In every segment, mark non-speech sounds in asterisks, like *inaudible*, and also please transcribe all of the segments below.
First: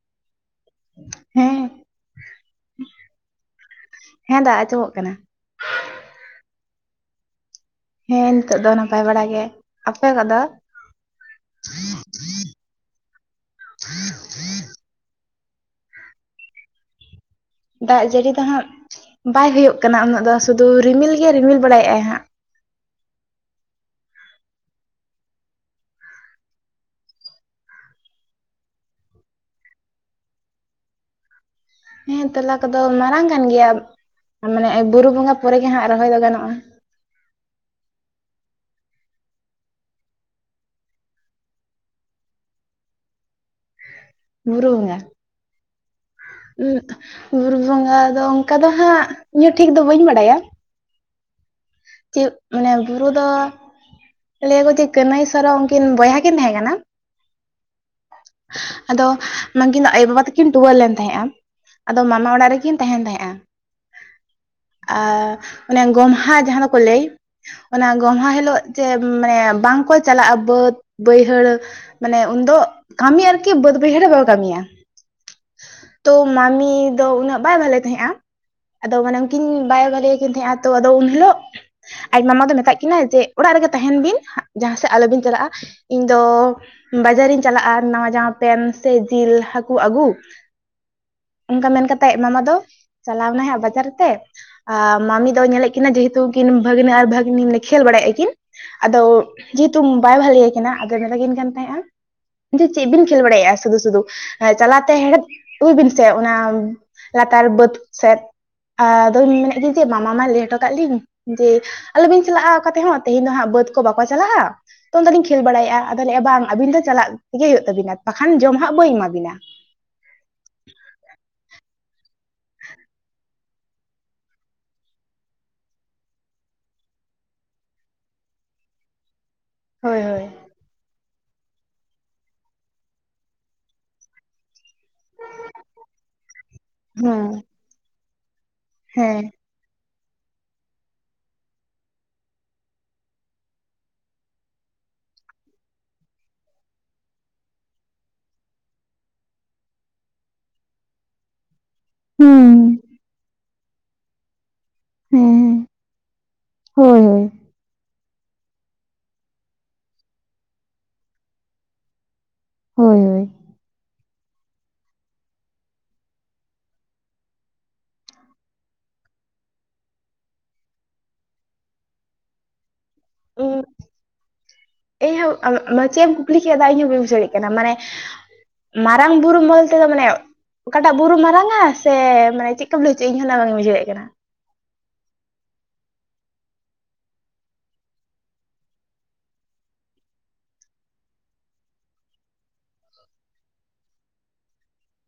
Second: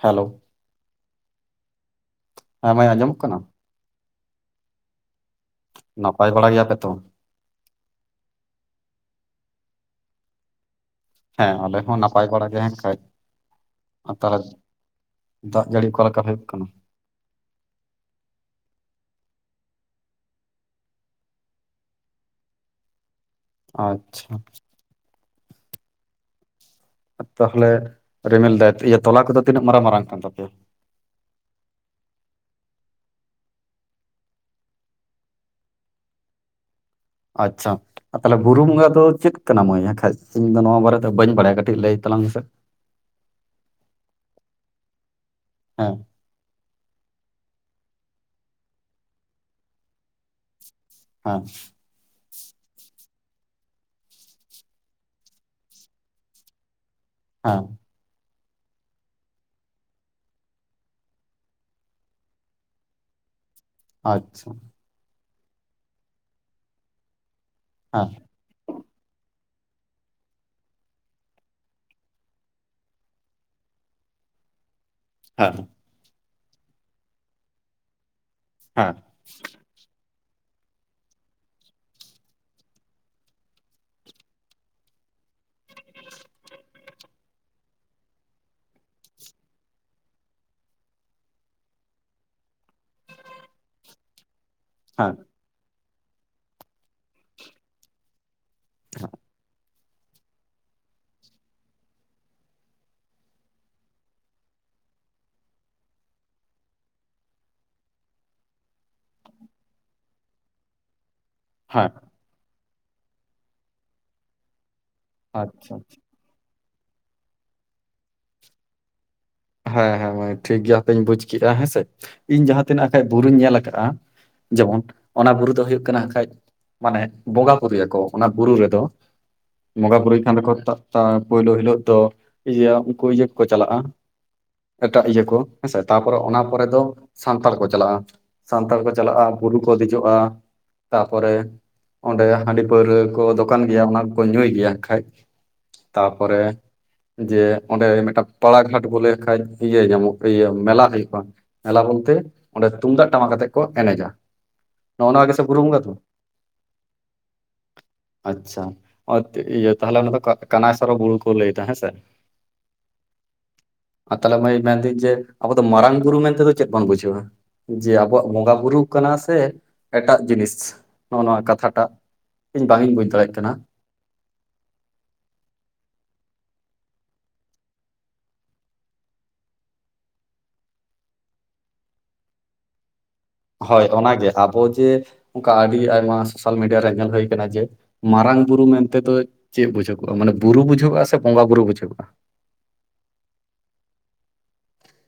Hello ᱦᱮᱸ᱾ ᱦᱮᱸ ᱢᱟᱭ ᱟᱸᱡᱚᱢᱚᱜ ᱠᱟᱱᱟ? ᱦᱮᱸ ᱫᱟ ᱟᱸᱡᱚᱢᱚᱜ ᱠᱟᱱᱟ᱾ ᱱᱟᱯᱟᱭ ᱵᱟᱲᱟ ᱜᱮᱭᱟᱯᱮ ᱛᱚ? ᱦᱮᱸ ᱱᱤᱛᱚᱜ ᱫᱚ ᱱᱟᱯᱟᱭ ᱵᱟᱲᱟ ᱜᱮ ᱾ ᱟᱯᱮ ᱠᱚᱫᱚ? ᱦᱮᱸ ᱟᱞᱮ ᱦᱚᱸ ᱱᱟᱯᱟᱭ ᱵᱟᱲᱟ ᱜᱮ ᱦᱮᱱ ᱠᱷᱟᱡ᱾ ᱟᱨ ᱛᱟᱦᱞᱮᱫ ᱫᱟᱜ ᱡᱟᱹᱲᱤ ᱚᱠᱟᱞᱮᱠᱟ ᱦᱩᱭᱩᱜ ᱠᱟᱱᱟ? ᱫᱟᱜ ᱡᱟᱹᱲᱤ ᱫᱚ ᱦᱟᱸᱜ ᱵᱟᱭ ᱦᱩᱭᱩᱜ ᱠᱟᱱᱟ ᱩᱱᱟᱹᱜ ᱫᱚ ᱥᱩᱫᱩ ᱨᱤᱢᱤᱞ ᱜᱮᱭ ᱨᱤᱢᱤᱞ ᱵᱟᱲᱟᱭᱮᱜᱼᱟᱭ ᱦᱟᱸᱜ᱾ ᱟᱪᱪᱷᱟ᱾ ᱛᱟᱦᱞᱮ ᱨᱤᱢᱤᱞ ᱫᱟᱭ, ᱤᱭᱟᱹ ᱛᱚᱞᱟ ᱠᱚᱫᱚ ᱛᱤᱱᱟᱹᱜ ᱢᱟᱨᱟᱝ ᱢᱟᱨᱟᱝ ᱠᱟᱱ ᱛᱟᱯᱮᱭᱟ? ᱦᱮᱸ ᱛᱮᱞᱟ ᱠᱚᱫᱚ ᱢᱟᱨᱟᱝ ᱠᱟᱱ ᱜᱮᱭᱟ ᱢᱟᱱᱮ ᱵᱩᱨᱩ ᱵᱚᱸᱜᱟ ᱯᱚᱨᱮ ᱜᱮ ᱦᱟᱸᱜ ᱨᱚᱦᱚᱭ ᱫᱚ ᱜᱟᱱᱚᱜᱼᱟ᱾ ᱟᱪᱪᱷᱟ᱾ ᱟᱨ ᱛᱟᱦᱞᱮ ᱵᱩᱨᱩ ᱵᱚᱸᱜᱟ ᱫᱚ ᱪᱮᱫ ᱠᱟᱱᱟ ᱢᱟᱹᱭ ᱦᱟᱸᱠᱷᱟᱡ ᱤᱧ ᱫᱚ ᱱᱚᱣᱟ ᱵᱟᱨᱮᱛᱮ ᱵᱟᱹᱧ ᱵᱟᱲᱟᱭᱟ ᱠᱟᱹᱴᱤᱡ ᱞᱟᱹᱭ ᱛᱟᱞᱟᱝ ᱢᱮᱥᱮ? ᱵᱩᱨᱩ ᱵᱚᱸᱜᱟ᱾ ᱦᱮᱸ᱾ ᱵᱩᱨᱩ ᱵᱚᱸᱜᱟ ᱫᱚ ᱚᱱᱠᱟ ᱫᱚ ᱦᱟᱸᱜ ᱤᱧ ᱦᱚ ᱴᱷᱤᱠ ᱫᱚ ᱵᱟᱹᱧ ᱵᱟᱰᱟᱭᱟ᱾ ᱦᱮᱸ᱾ ᱪᱮᱫ ᱢᱟᱱᱮ ᱵᱩᱨᱩ ᱫᱚ ᱞᱟᱹᱭᱟ ᱠᱚ ᱡᱮ ᱠᱟᱹᱱᱟᱹᱭ ᱥᱚᱨᱚ ᱩᱱᱠᱤᱱ ᱵᱚᱭᱦᱟ ᱠᱤᱱ ᱛᱟᱦᱮᱸ ᱠᱟᱱᱟ᱾ ᱦᱮᱸ᱾ ᱟᱫᱚ ᱱᱟᱝᱠᱤᱱ ᱫᱚ ᱟᱭᱳ-ᱵᱟᱵᱟ ᱛᱟᱹᱠᱤᱱ ᱴᱩᱣᱟᱹᱨ ᱞᱮᱱ ᱛᱟᱦᱮᱸᱜᱼᱟ᱾ ᱟᱫᱚ ᱢᱟᱢᱟ ᱚᱲᱟᱜ ᱨᱮᱠᱤᱱ ᱛᱟᱦᱮᱱ ᱛᱟᱦᱮᱸᱜᱼᱟ᱾ ᱟᱪᱪᱷᱟ᱾ ᱟᱨ ᱚᱱᱮ ᱜᱚᱢᱦᱟ ᱡᱟᱦᱟᱸ ᱫᱚᱠᱚ ᱞᱟᱹᱭ ᱚᱱᱟ ᱦᱮᱸ ᱜᱚᱢᱦᱟ ᱦᱤᱞᱳᱜ ᱡᱮ ᱢᱟᱱᱮ ᱵᱟᱝᱠᱚ ᱪᱟᱞᱟᱜᱼᱟ ᱵᱟᱹᱫᱽ ᱵᱟᱹᱭᱦᱟᱹᱲ ᱢᱟᱱᱮ ᱩᱱᱫᱚ ᱠᱟᱹᱢᱤ ᱟᱨᱠᱤ ᱵᱟᱹᱫ ᱵᱟᱹᱭᱦᱟᱹᱲ ᱨᱮ ᱵᱟᱠᱚ ᱠᱟᱹᱢᱤᱭᱟ᱾ ᱦᱮᱸ᱾ ᱛᱚ ᱢᱟᱢᱤ ᱫᱚ ᱩᱱᱟᱹᱜ ᱵᱟᱭ ᱵᱷᱟᱞᱮ ᱛᱟᱦᱮᱸᱜᱼᱟ ᱦᱮᱸ ᱟᱫᱚ ᱢᱟᱱᱮ ᱠᱤᱱ ᱵᱟᱭ ᱵᱷᱟᱞᱮᱭᱟ ᱠᱤᱱ ᱛᱟᱦᱮᱸᱜᱼᱟ ᱛᱚ ᱟᱫᱚ ᱦᱤᱞᱳᱜ ᱟᱡ ᱢᱟᱢᱟ ᱫᱚ ᱢᱮᱛᱟᱜ ᱠᱤᱱᱟᱹ ᱡᱮ ᱚᱲᱟᱜ ᱨᱮᱜᱮ ᱛᱟᱦᱮᱱ ᱵᱤᱱ ᱡᱟᱦᱟᱸ ᱥᱮᱫ ᱟᱞᱚᱵᱤᱱ ᱪᱟᱞᱟᱜᱼᱟ ᱤᱧ ᱫᱚ ᱵᱟᱡᱟᱨᱤᱧ ᱪᱟᱞᱟᱜᱼᱟ ᱱᱟᱣᱟ ᱡᱟᱢᱟ ᱯᱮᱱ ᱥᱮ ᱡᱤᱞ ᱦᱟᱠᱩ ᱟᱜᱩ᱾ ᱚᱱᱠᱟ ᱢᱮᱱ ᱠᱟᱛᱮᱜ ᱢᱟᱢᱟ ᱫᱚ ᱪᱟᱞᱟᱣᱱᱟᱭ ᱦᱟᱸᱜ ᱵᱟᱡᱟᱨ ᱛᱮ᱾ ᱦᱮᱸ ᱢᱟᱢᱤ ᱫᱚᱭ ᱧᱮᱞᱮᱜ ᱠᱤᱱᱟ ᱡᱮᱦᱮᱛᱩ ᱩᱱᱠᱤᱱ ᱵᱷᱟᱹᱜᱽᱱᱟᱹ ᱟᱨ ᱵᱷᱟᱹᱜᱽᱱᱤ ᱢᱟᱱᱮ ᱠᱷᱮᱞ ᱵᱟᱲᱟᱭᱮᱜᱼᱟ ᱠᱤᱱ᱾ ᱟᱫᱚ ᱡᱮᱦᱮᱛᱩ ᱵᱟᱭ ᱵᱷᱟᱹᱞᱮᱭᱟ ᱠᱤᱱᱟ ᱟᱫᱚᱭ ᱢᱮᱛᱟ ᱠᱤᱱ ᱠᱟᱱ ᱛᱟᱦᱮᱸᱜᱼᱟ ᱪᱮᱫ ᱵᱤᱱ ᱠᱷᱮᱞ ᱵᱟᱲᱟᱭᱮᱜᱼᱟ ᱥᱩᱫᱷᱩ ᱥᱩᱫᱷᱩ ᱪᱟᱞᱟᱜ ᱛᱮ ᱦᱮᱲᱦᱮᱫ ᱟᱹᱜᱩᱭ ᱵᱤᱱ ᱥᱮ ᱚᱱᱟ ᱞᱟᱛᱟᱨ ᱵᱟᱹᱫ ᱥᱮᱫ ᱟᱫᱚ ᱢᱮᱱᱮᱫ ᱠᱤᱱ ᱡᱮ ᱢᱟᱢᱟ ᱢᱟᱭ ᱞᱟᱹᱭ ᱦᱚᱴᱚ ᱟᱠᱟᱜ ᱞᱤᱧ ᱡᱮ ᱦᱮᱸ ᱟᱞᱚᱵᱤᱱ ᱪᱟᱞᱟᱜᱼᱟ ᱚᱠᱟ ᱛᱮᱦᱚᱸ ᱛᱮᱦᱮᱧ ᱫᱚ ᱦᱟᱸᱜ ᱵᱟᱹᱫ ᱠᱚ ᱵᱟᱠᱚ ᱪᱟᱞᱟᱜᱼᱟ᱾ ᱛᱚ ᱩᱱᱫᱚ ᱞᱤᱧ ᱠᱷᱮᱞ ᱟᱪᱪᱷᱟ ᱵᱟᱲᱟᱭᱮᱜᱼᱟ ᱟᱫᱚ ᱞᱟᱹᱭᱮᱜᱼᱟ ᱵᱟᱝ ᱟᱹᱵᱤᱱ ᱫᱚ ᱪᱟᱞᱟᱜ ᱛᱮᱜᱮ ᱦᱩᱭᱩᱜ ᱛᱟᱹᱵᱤᱱᱟ ᱵᱟᱠᱷᱟᱱ ᱡᱚᱢ ᱦᱟᱸᱜ ᱵᱟᱹᱧ ᱮᱢᱟᱵᱤᱱᱟ᱾ ᱦᱮᱸ ᱦᱮᱸ ᱢᱟᱹᱭ ᱴᱷᱤᱠ ᱜᱮᱭᱟ ᱦᱟᱯᱮᱧ ᱵᱩᱡᱽ ᱠᱮᱜᱼᱟ ᱦᱮᱸᱥᱮ, ᱤᱧ ᱡᱟᱦᱟᱸᱛᱤᱱᱟᱹᱜ ᱦᱟᱸᱜ ᱠᱷᱟᱡ ᱵᱩᱨᱩᱧ ᱧᱮᱞ ᱟᱠᱟᱜᱼᱟ᱾ ᱡᱮᱢᱚᱱ ᱚᱱᱟ ᱵᱩᱨᱩ ᱫᱚ ᱦᱩᱭᱩᱜ ᱠᱟᱱᱟ ᱦᱟᱸᱜ ᱠᱷᱟᱡ ᱢᱟᱱᱮ ᱵᱚᱸᱜᱟ ᱯᱩᱨᱤᱜᱼᱟᱠᱚ ᱚᱱᱟ ᱵᱩᱨᱩ ᱨᱮᱫᱚ᱾ ᱵᱚᱸᱜᱟ ᱦᱳᱭ ᱯᱩᱨᱤᱜ ᱦᱳᱭ ᱠᱷᱟᱱ ᱫᱚᱠᱚ ᱥᱮᱛᱟᱜ ᱥᱮᱛᱟᱜ ᱯᱳᱭᱞᱳ ᱦᱤᱞᱳᱜ ᱫᱚ ᱤᱭᱟᱹ ᱩᱱᱠᱩ ᱤᱭᱟᱹ ᱠᱚᱠᱚ ᱪᱟᱞᱟᱜᱼᱟ᱾ ᱮᱴᱟᱜ ᱤᱭᱟᱹ ᱠᱚ ᱦᱮᱸᱥᱮ ᱛᱟᱯᱚᱨᱮ ᱚᱱᱟ ᱯᱚᱨᱮ ᱫᱚ ᱦᱮᱸ ᱥᱟᱱᱛᱟᱲ ᱠᱚ ᱪᱟᱞᱟᱜᱼᱟ, ᱥᱟᱱᱛᱟᱲ ᱠᱚ ᱦᱮᱸ ᱪᱟᱞᱟᱜᱼᱟ ᱵᱩᱨᱩ ᱠᱚ ᱫᱮᱡᱚᱜᱼᱟ᱾ ᱛᱟᱯᱚᱨᱮ ᱚᱸᱰᱮ ᱦᱟᱺᱰᱤ ᱯᱟᱹᱣᱨᱟᱹ ᱠᱚ ᱫᱚᱠᱟᱱ ᱜᱮᱭᱟ ᱚᱱᱟ ᱠᱚᱠᱚ ᱧᱩᱭ ᱜᱮᱭᱟ ᱦᱟᱸᱜ ᱠᱷᱟᱡ᱾ ᱛᱟᱯᱚᱨᱮ ᱡᱮ ᱚᱸᱰᱮ ᱢᱤᱫᱴᱟᱝ ᱯᱟᱲᱟᱜᱷᱟᱴ ᱵᱚᱞᱮ ᱠᱷᱟᱡ ᱤᱭᱟᱹ ᱧᱟᱢᱚᱜ ᱤᱭᱟᱹ ᱢᱮᱞᱟ ᱦᱩᱭᱩᱜᱼᱟ ᱾ ᱢᱮᱞᱟ ᱵᱚᱞᱛᱮ ᱚᱸᱰᱮ ᱛᱩᱢᱫᱟᱜ ᱴᱟᱢᱟᱠ ᱟᱛᱮ ᱠᱚ ᱮᱱᱮᱡᱟ ᱾ ᱱᱚᱜ-ᱱᱚᱣᱟ ᱜᱮᱥᱮ ᱵᱩᱨᱩ ᱦᱮᱸ, ᱵᱚᱸᱜᱟ ᱫᱚ? ᱦᱳᱭ, ᱦᱳᱭ, ᱟᱪᱪᱷᱟ *inaudible* ᱤᱭᱟᱹ ᱛᱟᱦᱞᱮ ᱚᱱᱟ ᱫᱚ ᱠᱟᱱᱟᱭᱥᱟᱨᱚ ᱵᱩᱨᱩ ᱠᱚ ᱞᱟᱹᱭ ᱫᱟ ᱦᱮᱸ ᱥᱮ? ᱦᱳᱭ ᱦᱳᱭ, ᱟᱨ ᱛᱟᱦᱞᱮ ᱢᱟᱹᱭ ᱢᱮᱱᱫᱟᱹᱧ ᱡᱮ ᱟᱵᱚ ᱫᱚ ᱢᱟᱨᱟᱝ ᱵᱩᱨᱩ ᱢᱮᱱᱛᱮᱫᱚ ᱪᱮᱫ ᱵᱚᱱ ᱵᱩᱡᱷᱟᱹᱣᱟ? ᱡᱮ ᱟᱵᱚᱣᱟᱜ ᱵᱚᱸᱜᱟ ᱵᱩᱨᱩ ᱠᱟᱱᱟ ᱥᱮ ᱮᱴᱟᱜ ᱡᱤᱱᱤᱥ ᱱᱚᱜᱼ ᱱᱚᱣᱟ ᱠᱟᱛᱷᱟᱴᱟᱜ? ᱤᱧ ᱵᱟᱝ ᱤᱧ ᱵᱩᱡᱽ ᱫᱟᱲᱮᱭᱟᱜ ᱠᱟᱱᱟ ᱾ ᱤᱧᱦᱳ ᱟᱢ ᱪᱮᱫ ᱮᱢ ᱠᱩᱠᱞᱤ ᱠᱮᱫᱟ ᱫᱟ ᱤᱧ ᱦᱚᱸ ᱵᱟᱹᱧ ᱵᱩᱡᱟᱹᱣ ᱨᱮᱜ ᱠᱟᱱᱟ ᱢᱟᱱᱮ ᱢᱟᱨᱟᱝ ᱵᱩᱨᱩ ᱢᱚᱞ ᱛᱮᱫᱚ ᱢᱟᱱᱮ ᱚᱠᱟᱴᱟᱜ ᱵᱩᱨᱩ ᱢᱟᱨᱟᱝᱟ ᱥᱮ ᱢᱟᱱᱮ ᱪᱤᱜ ᱠᱟᱢ ᱞᱟᱹᱭ ᱦᱚᱪᱚ ᱤᱧ ᱦᱚᱸ ᱞᱟᱦᱟ ᱵᱟᱧ ᱵᱩᱡᱷᱟᱣᱮᱫ ᱦᱳᱭ ᱠᱟᱱᱟᱢ ᱾ ᱚᱱᱟᱜᱮ ᱟᱵᱚ ᱡᱮ ᱚᱱᱠᱟ ᱟᱹᱰᱤ ᱟᱭᱢᱟ ᱥᱳᱥᱟᱞ ᱢᱤᱰᱤᱭᱟ ᱨᱮ ᱧᱮᱞ ᱦᱩᱭ ᱠᱟᱱᱟ ᱡᱮ ᱢᱟᱨᱟᱝ ᱵᱩᱨᱩ ᱢᱮᱱᱛᱮᱫᱚ ᱪᱮᱜ ᱵᱩᱡᱷᱟᱹᱜᱚᱜᱼᱟ, ᱢᱟᱱᱮ ᱵᱩᱨᱩ ᱵᱩᱡᱷᱟᱹᱜᱼᱟ ᱥᱮ ᱵᱚᱸᱜᱟ ᱵᱩᱨᱩ ᱵᱩᱡᱷᱟᱹᱜᱚᱜᱼᱟ?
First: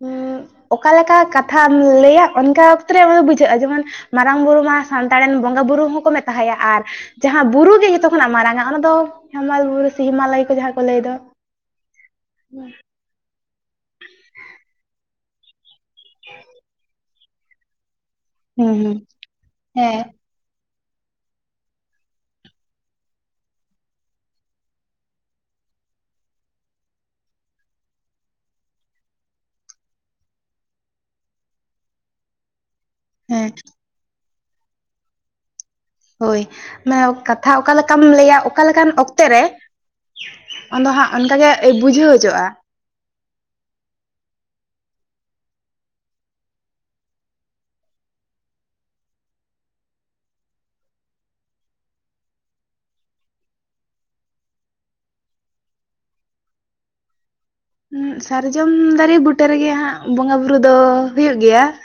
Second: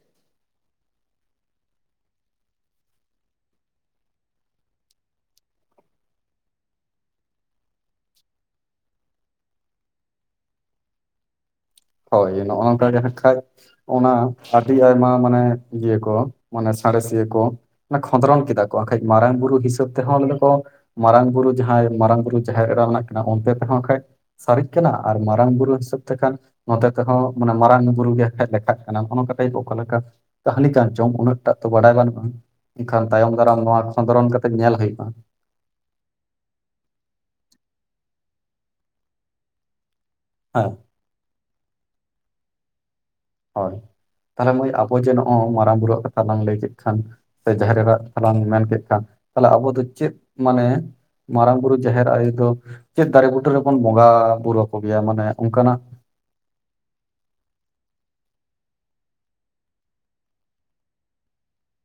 ᱦᱩᱸᱜ ᱚᱠᱟᱞᱮᱠᱟ ᱠᱟᱛᱷᱟᱢ ᱞᱟᱹᱭᱟ ᱚᱱᱠᱟ ᱚᱠᱛᱚ ᱨᱮ ᱢᱟᱱᱮ ᱫᱚ ᱵᱩᱡᱷᱟᱹᱜᱼᱟ ᱡᱮᱢᱚᱱ ᱢᱟᱨᱟᱝ ᱵᱩᱨᱩ ᱢᱟ ᱥᱟᱱᱛᱟᱲ ᱨᱮᱱ ᱵᱚᱸᱜᱟᱼ ᱵᱩᱨᱩ ᱦᱚᱸᱠᱚ ᱢᱮᱛᱟᱭᱟ ᱟᱨ ᱡᱟᱦᱟᱸ ᱵᱩᱨᱩ ᱜᱮ ᱡᱚᱛᱚ ᱠᱷᱚᱱᱟᱜ ᱢᱟᱨᱟᱝᱟ ᱚᱱᱟ ᱫᱚ ᱦᱮᱢᱟᱞ ᱵᱩᱨᱩ ᱥᱮ ᱦᱮᱢᱟᱞᱚᱭ ᱠᱚ ᱡᱟᱦᱟᱸ ᱠᱚ ᱞᱟᱹᱭ ᱫᱚ ᱾ ᱦᱳᱭ ᱱᱚᱜᱼᱚ ᱱᱚᱝᱠᱟ ᱜᱮ ᱦᱟᱸᱜ ᱠᱷᱟᱡ ᱚᱱᱟ ᱟᱹᱰᱤ ᱟᱭᱢᱟ ᱢᱟᱱᱮ ᱤᱭᱟᱹ ᱠᱚ ᱢᱟᱱᱮ ᱥᱟᱬᱮᱥᱤᱭᱟᱹ ᱠᱚ ᱾ ᱠᱷᱚᱸᱫᱽᱨᱚᱱ ᱠᱮᱫᱟ ᱠᱚ ᱟᱠᱷᱟᱡ ᱦᱩᱸ᱾ ᱢᱟᱨᱟᱝ ᱵᱩᱨᱩ ᱦᱤᱥᱟᱹᱵ ᱦᱮᱸ, ᱛᱮᱦᱚᱸ ᱞᱟᱹᱭ ᱫᱟᱠᱚ ᱢᱟᱨᱟᱝ ᱵᱩᱨᱩ ᱡᱟᱦᱟᱸᱭ ᱢᱟᱨᱟᱝ ᱵᱩᱨᱩ ᱡᱟᱦᱮᱨ ᱮᱨᱟ ᱢᱮᱱᱟᱜ ᱠᱤᱱᱟ ᱚᱱᱛᱮ ᱛᱮᱦᱚᱸ ᱟᱠᱷᱟᱱᱡ ᱥᱟᱨᱤᱜ ᱠᱟᱱᱟ ᱟᱨ ᱢᱟᱨᱟᱝ ᱵᱩᱨᱩ ᱦᱤᱥᱟᱹᱵ ᱛᱮᱠᱷᱟᱱ ᱱᱚᱛᱮ ᱛᱮᱦᱚᱸ ᱢᱟᱱᱮ ᱢᱟᱨᱟᱝ ᱵᱩᱨᱩ ᱜᱮ ᱦᱮᱡ ᱠᱷᱟᱡ ᱞᱮᱠᱷᱟᱜ ᱠᱟᱱᱟ ᱦᱚᱜ ᱱᱟ ᱱᱚᱝᱠᱟ ᱴᱟᱭᱤᱯ ᱚᱠᱟ ᱞᱮᱠᱟ? ᱠᱟᱹᱦᱱᱤ ᱠᱟᱱ ᱪᱚᱝ ᱩᱱᱟᱹᱜ ᱴᱟᱜ ᱛᱚ ᱵᱟᱰᱟᱭ ᱵᱟᱹᱱᱩᱜᱼᱟ, ᱮᱱᱠᱷᱟᱱ ᱛᱟᱭᱚᱢ ᱦᱮᱸ, ᱫᱟᱨᱟᱢ ᱱᱚᱣᱟ ᱠᱷᱚᱸᱫᱽᱨᱚᱱ ᱠᱟᱛᱮᱜ ᱧᱮᱞ ᱦᱳᱭᱳᱜᱼᱟ ᱾ ᱦᱳᱭ ᱢᱮᱭᱚᱠ ᱠᱟᱛᱷᱟ ᱚᱠᱟᱞᱮᱠᱟᱢ ᱞᱟᱹᱭᱟ ᱚᱠᱟᱞᱮᱠᱟᱱ ᱚᱠᱛᱮ ᱨᱮ ᱦᱮᱸ ᱟᱫᱚ ᱦᱟᱸᱜ ᱚᱱᱠᱟᱜᱮ *inaudible* ᱵᱩᱡᱷᱟᱹᱣ ᱦᱚᱪᱚᱜᱼᱟ ᱾ ᱦᱳᱭ ᱛᱟᱞᱦᱮ ᱢᱟᱹᱭ ᱟᱵᱚ ᱡᱮ ᱱᱚᱜᱼᱚᱭ ᱢᱟᱨᱟᱝ ᱵᱩᱨᱩᱣᱟᱜ ᱠᱟᱛᱷᱟ ᱞᱟᱝ ᱞᱟᱹᱭ ᱠᱮᱫ ᱠᱷᱟᱱ ᱥᱮ ᱡᱟᱦᱮᱨᱮᱨᱟ ᱟᱜ ᱠᱟᱛᱷᱟ ᱞᱟᱝ ᱢᱮᱱ ᱠᱮᱫ ᱠᱷᱟᱱ ᱛᱟᱦᱞᱮ ᱟᱵᱚ ᱫᱚ ᱪᱮᱫ ᱢᱟᱱᱮ ᱢᱟᱨᱟᱝ ᱵᱩᱨᱩ ᱡᱟᱦᱮᱨ ᱟᱭᱳ ᱫᱚ ᱪᱮᱫ ᱫᱟᱨᱮ ᱵᱩᱴᱟᱹ ᱨᱮᱵᱚᱱ ᱵᱚᱸᱜᱟ ᱵᱩᱨᱩ ᱟᱠᱚᱜᱮᱭᱟ ᱢᱟᱱᱮ ᱚᱱᱠᱟᱱᱟᱜ ᱥᱟᱨᱡᱚᱢ ᱫᱟᱨᱮ ᱵᱩᱴᱟᱹ ᱨᱮᱜᱮ ᱦᱟᱸᱜ ᱵᱚᱸᱜᱟ ᱵᱩᱨᱩ ᱫᱚ ᱦᱩᱭᱩᱜ ᱜᱮᱭᱟ ᱾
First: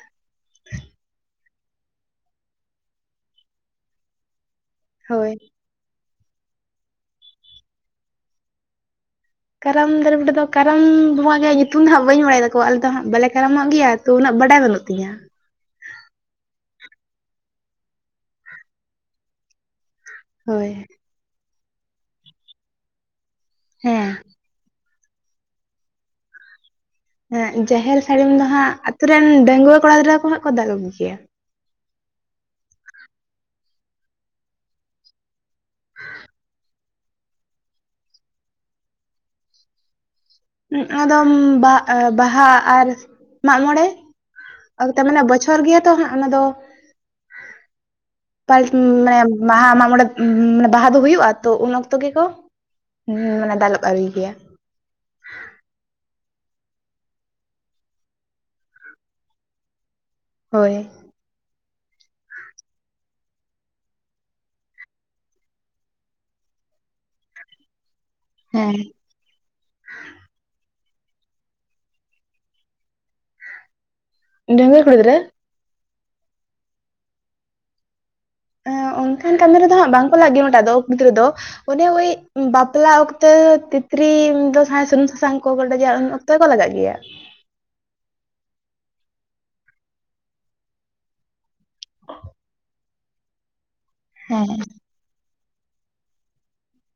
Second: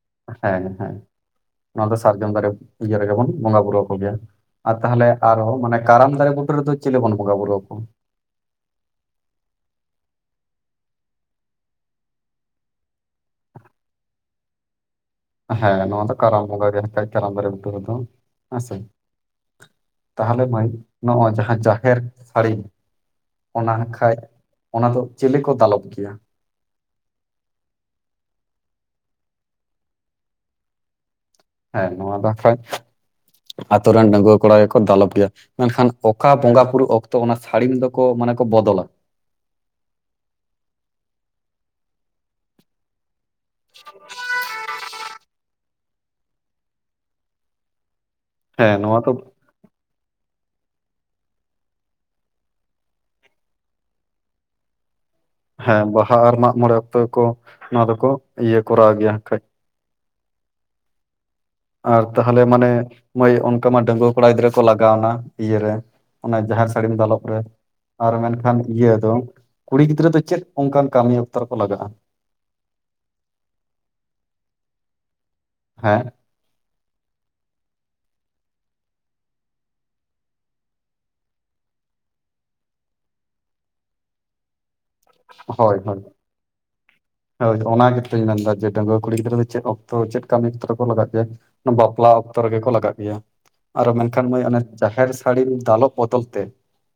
ᱦᱮᱸ ᱦᱮᱸ ᱱᱚᱣᱟ ᱫᱚ ᱥᱟᱨᱡᱚᱢ ᱫᱟᱨᱮ ᱤᱭᱟᱹ ᱨᱮᱜᱮ ᱵᱚᱱ ᱵᱚᱸᱜᱟ ᱵᱩᱨᱩ ᱟᱠᱚ ᱜᱮᱭᱟ ᱾ ᱟᱨ ᱛᱟᱦᱟᱞᱮ ᱦᱳᱭ ᱟᱨᱦᱚᱸ ᱢᱟᱱᱮ ᱠᱟᱨᱟᱢ ᱫᱟᱨᱮ ᱵᱩᱴᱟᱹ ᱨᱮᱫᱚ ᱪᱮᱞᱮ ᱵᱚᱱ ᱵᱚᱸᱜᱟᱼ ᱵᱩᱨᱩ ᱟᱠᱚ? ᱠᱟᱨᱟᱢ ᱫᱟᱨᱮ ᱵᱩᱴᱟᱹ ᱫᱚ ᱠᱟᱨᱟᱢ ᱵᱚᱸᱜᱟ ᱜᱮ ᱧᱩᱛᱩᱢ ᱫᱚ ᱦᱟᱸᱜ ᱵᱟᱹᱧ ᱵᱟᱲᱟᱭ ᱛᱟᱠᱚᱣᱟ ᱟᱞᱮ ᱫᱚ ᱦᱟᱸᱜ ᱵᱟᱞᱮ ᱠᱟᱨᱟᱢᱚᱜ ᱜᱮᱭᱟ ᱾ ᱛᱚ ᱩᱱᱟᱹᱜ ᱵᱟᱰᱟᱭ ᱵᱟᱹᱱᱩᱜ ᱛᱤᱧᱟᱹ ᱾ ᱦᱮᱸ ᱱᱚᱣᱟ ᱫᱚ ᱠᱟᱨᱟᱢ ᱵᱚᱸᱜᱟ ᱜᱮ ᱦᱮᱸᱜ ᱠᱷᱟᱡ ᱠᱟᱨᱟᱢ ᱫᱟᱨᱮ ᱵᱩᱴᱟᱹ ᱨᱮᱫᱚ ᱦᱮᱸᱥᱮ ᱾ ᱛᱟᱦᱟᱞᱮ ᱢᱟᱹᱭ ᱦᱳᱭ ᱱᱚᱣᱟ ᱡᱟᱦᱟᱸ ᱡᱟᱦᱮᱨ ᱥᱟᱹᱲᱤᱢ ᱚᱱᱟ ᱟᱸᱠᱷᱟᱡ ᱚᱱᱟ ᱫᱚ ᱪᱮᱞᱮ ᱠᱚ ᱫᱟᱞᱚᱵ ᱜᱮᱭᱟ? ᱦᱮᱸ ᱡᱟᱦᱮᱨ ᱥᱟᱹᱲᱤᱢ ᱫᱚ ᱦᱟᱸᱜ ᱟᱹᱛᱩ ᱨᱮᱱ ᱰᱟᱺᱜᱩᱣᱟᱹ ᱠᱚᱲᱟ ᱜᱤᱫᱽᱨᱟᱹ ᱠᱚ ᱦᱟᱸᱜ ᱠᱚ ᱫᱟᱞᱚᱵ ᱜᱮᱭᱟ ᱾ ᱦᱮᱸ ᱱᱚᱣᱟ ᱫᱚ ᱟᱠᱷᱟᱡ ᱟᱛᱳ ᱨᱮᱱ ᱰᱟᱺᱜᱩᱣᱟᱹ ᱠᱚᱲᱟ ᱜᱮᱠᱚ ᱫᱟᱞᱚᱵ ᱜᱮᱭᱟ ᱾ ᱢᱮᱱᱠᱷᱟᱱ ᱚᱠᱟ ᱵᱚᱸᱜᱟ ᱯᱩᱲᱩ ᱚᱠᱛᱚ ᱚᱱᱟ ᱥᱟᱹᱲᱤᱢ ᱫᱚᱠᱚ ᱢᱟᱱᱮ ᱠᱚ ᱵᱚᱫᱚᱞᱟ? ᱚᱱᱚᱫᱚᱢ ᱵᱟᱜ ᱟᱸ ᱵᱟᱦᱟ ᱟᱨ ᱢᱟᱜᱽᱢᱚᱬᱮ ᱾ ᱟᱫᱚ ᱛᱟᱢᱟᱱᱮ ᱵᱚᱪᱷᱚᱨ ᱜᱮᱭᱟ ᱛᱚ ᱦᱟᱸᱜ ᱚᱱᱟ ᱫᱚ ᱯᱟᱞ ᱦᱮᱸ ᱱᱚᱣᱟ ᱫᱚ ᱢᱟᱱᱮ ᱵᱟᱦᱟ ᱢᱟᱜᱽ ᱢᱚᱬᱮ ᱵᱟᱦᱟ ᱫᱚ ᱦᱩᱭᱩᱜᱼᱟ ᱛᱚ ᱩᱱ ᱚᱠᱛᱚ ᱜᱮᱠᱚ *inaudible* ᱢᱟᱱᱮ ᱫᱟᱞᱚᱵ ᱟᱲᱤᱭ ᱜᱮᱭᱟ ᱾ ᱦᱮᱸ ᱵᱟᱦᱟ ᱟᱨ ᱢᱟᱜᱽ ᱢᱚᱬᱮ ᱚᱠᱛᱚ ᱜᱮᱠᱚ ᱱᱚᱣᱟ ᱫᱚᱠᱚ ᱤᱭᱟᱹ ᱠᱚᱨᱟᱣ ᱜᱮᱭᱟ ᱟᱠᱷᱟᱡ ᱾ ᱦᱳᱭ᱾ ᱟᱨ ᱛᱟᱦᱟᱞᱮ ᱢᱟᱱᱮ ᱢᱟᱹᱭ ᱚᱱᱠᱟ ᱢᱟ ᱰᱟᱺᱜᱩᱣᱟᱹ ᱠᱚᱲᱟ ᱜᱤᱫᱽᱨᱟᱹ ᱠᱚ ᱞᱟᱜᱟᱣᱱᱟ ᱤᱭᱟᱹᱨᱮ᱾ ᱚᱱᱟ ᱡᱟᱦᱮᱨ ᱥᱟᱹᱲᱤᱢ ᱫᱟᱞᱚᱵ ᱨᱮ ᱟᱨ ᱢᱮᱱᱠᱷᱟᱱ ᱠᱷᱟᱱ ᱦᱮᱸ ᱤᱭᱟᱹ ᱫᱚ ᱠᱩᱲᱤ ᱜᱤᱫᱽᱨᱟᱹ ᱫᱚ ᱪᱮᱫ ᱚᱱᱠᱟᱱ ᱠᱟᱹᱢᱤ ᱚᱠᱛᱚ ᱨᱮᱠᱚ ᱞᱟᱜᱟᱜᱼᱟ? ᱰᱟᱺᱜᱩᱣᱟᱹ ᱠᱩᱲᱤ ᱜᱤᱫᱨᱟᱹ᱾ ᱦᱮᱸ᱾ ᱚᱱᱠᱟᱱ ᱠᱟᱹᱢᱤ ᱨᱮᱫᱚ ᱦᱟᱜ ᱵᱟᱝ ᱠᱚ *unintelligible* ᱫᱚ ᱠᱩᱲᱤ ᱜᱤᱫᱽᱨᱟᱹ ᱫᱚ᱾ ᱚᱱᱮ ᱳᱭ ᱵᱟᱯᱞᱟ ᱚᱠᱛᱚ ᱛᱤᱛᱨᱤ ᱫᱚ *unintelligible* ᱥᱩᱱᱩᱢ ᱥᱟᱥᱟᱝ ᱠᱚ ᱦᱳᱭ ᱜᱚᱰᱚᱡᱟ ᱦᱳᱭ ᱩᱱ ᱚᱠᱛᱚ ᱠᱚ ᱞᱟᱜᱟᱜ ᱜᱮᱭᱟ᱾ ᱦᱳᱭ ᱚᱱᱟ ᱜᱮᱛᱚᱧ ᱢᱮᱱᱫᱟ ᱡᱮ ᱰᱟᱺᱜᱩᱣᱟᱹ ᱠᱩᱲᱤ ᱜᱤᱫᱽᱨᱟᱹ ᱫᱚ ᱪᱮᱫ ᱚᱠᱛᱚ ᱪᱮᱫ ᱠᱟᱹᱢᱤ ᱠᱷᱮᱛ ᱨᱮ ᱠᱚ ᱞᱟᱜ ᱜᱮᱭᱟ? ᱵᱟᱯᱞᱟ ᱚᱠᱛᱚ ᱨᱮᱜᱮ ᱠᱚ ᱞᱟᱜᱟᱜ ᱜᱮᱭᱟ, ᱟᱨᱚ ᱢᱮᱱᱠᱷᱟᱱ ᱢᱟᱹᱭ ᱦᱮᱸ ᱚᱱᱮ ᱡᱟᱦᱮᱨ ᱥᱟᱹᱲᱤᱢ ᱫᱟᱞᱚᱵ ᱵᱚᱫᱚᱞ ᱛᱮ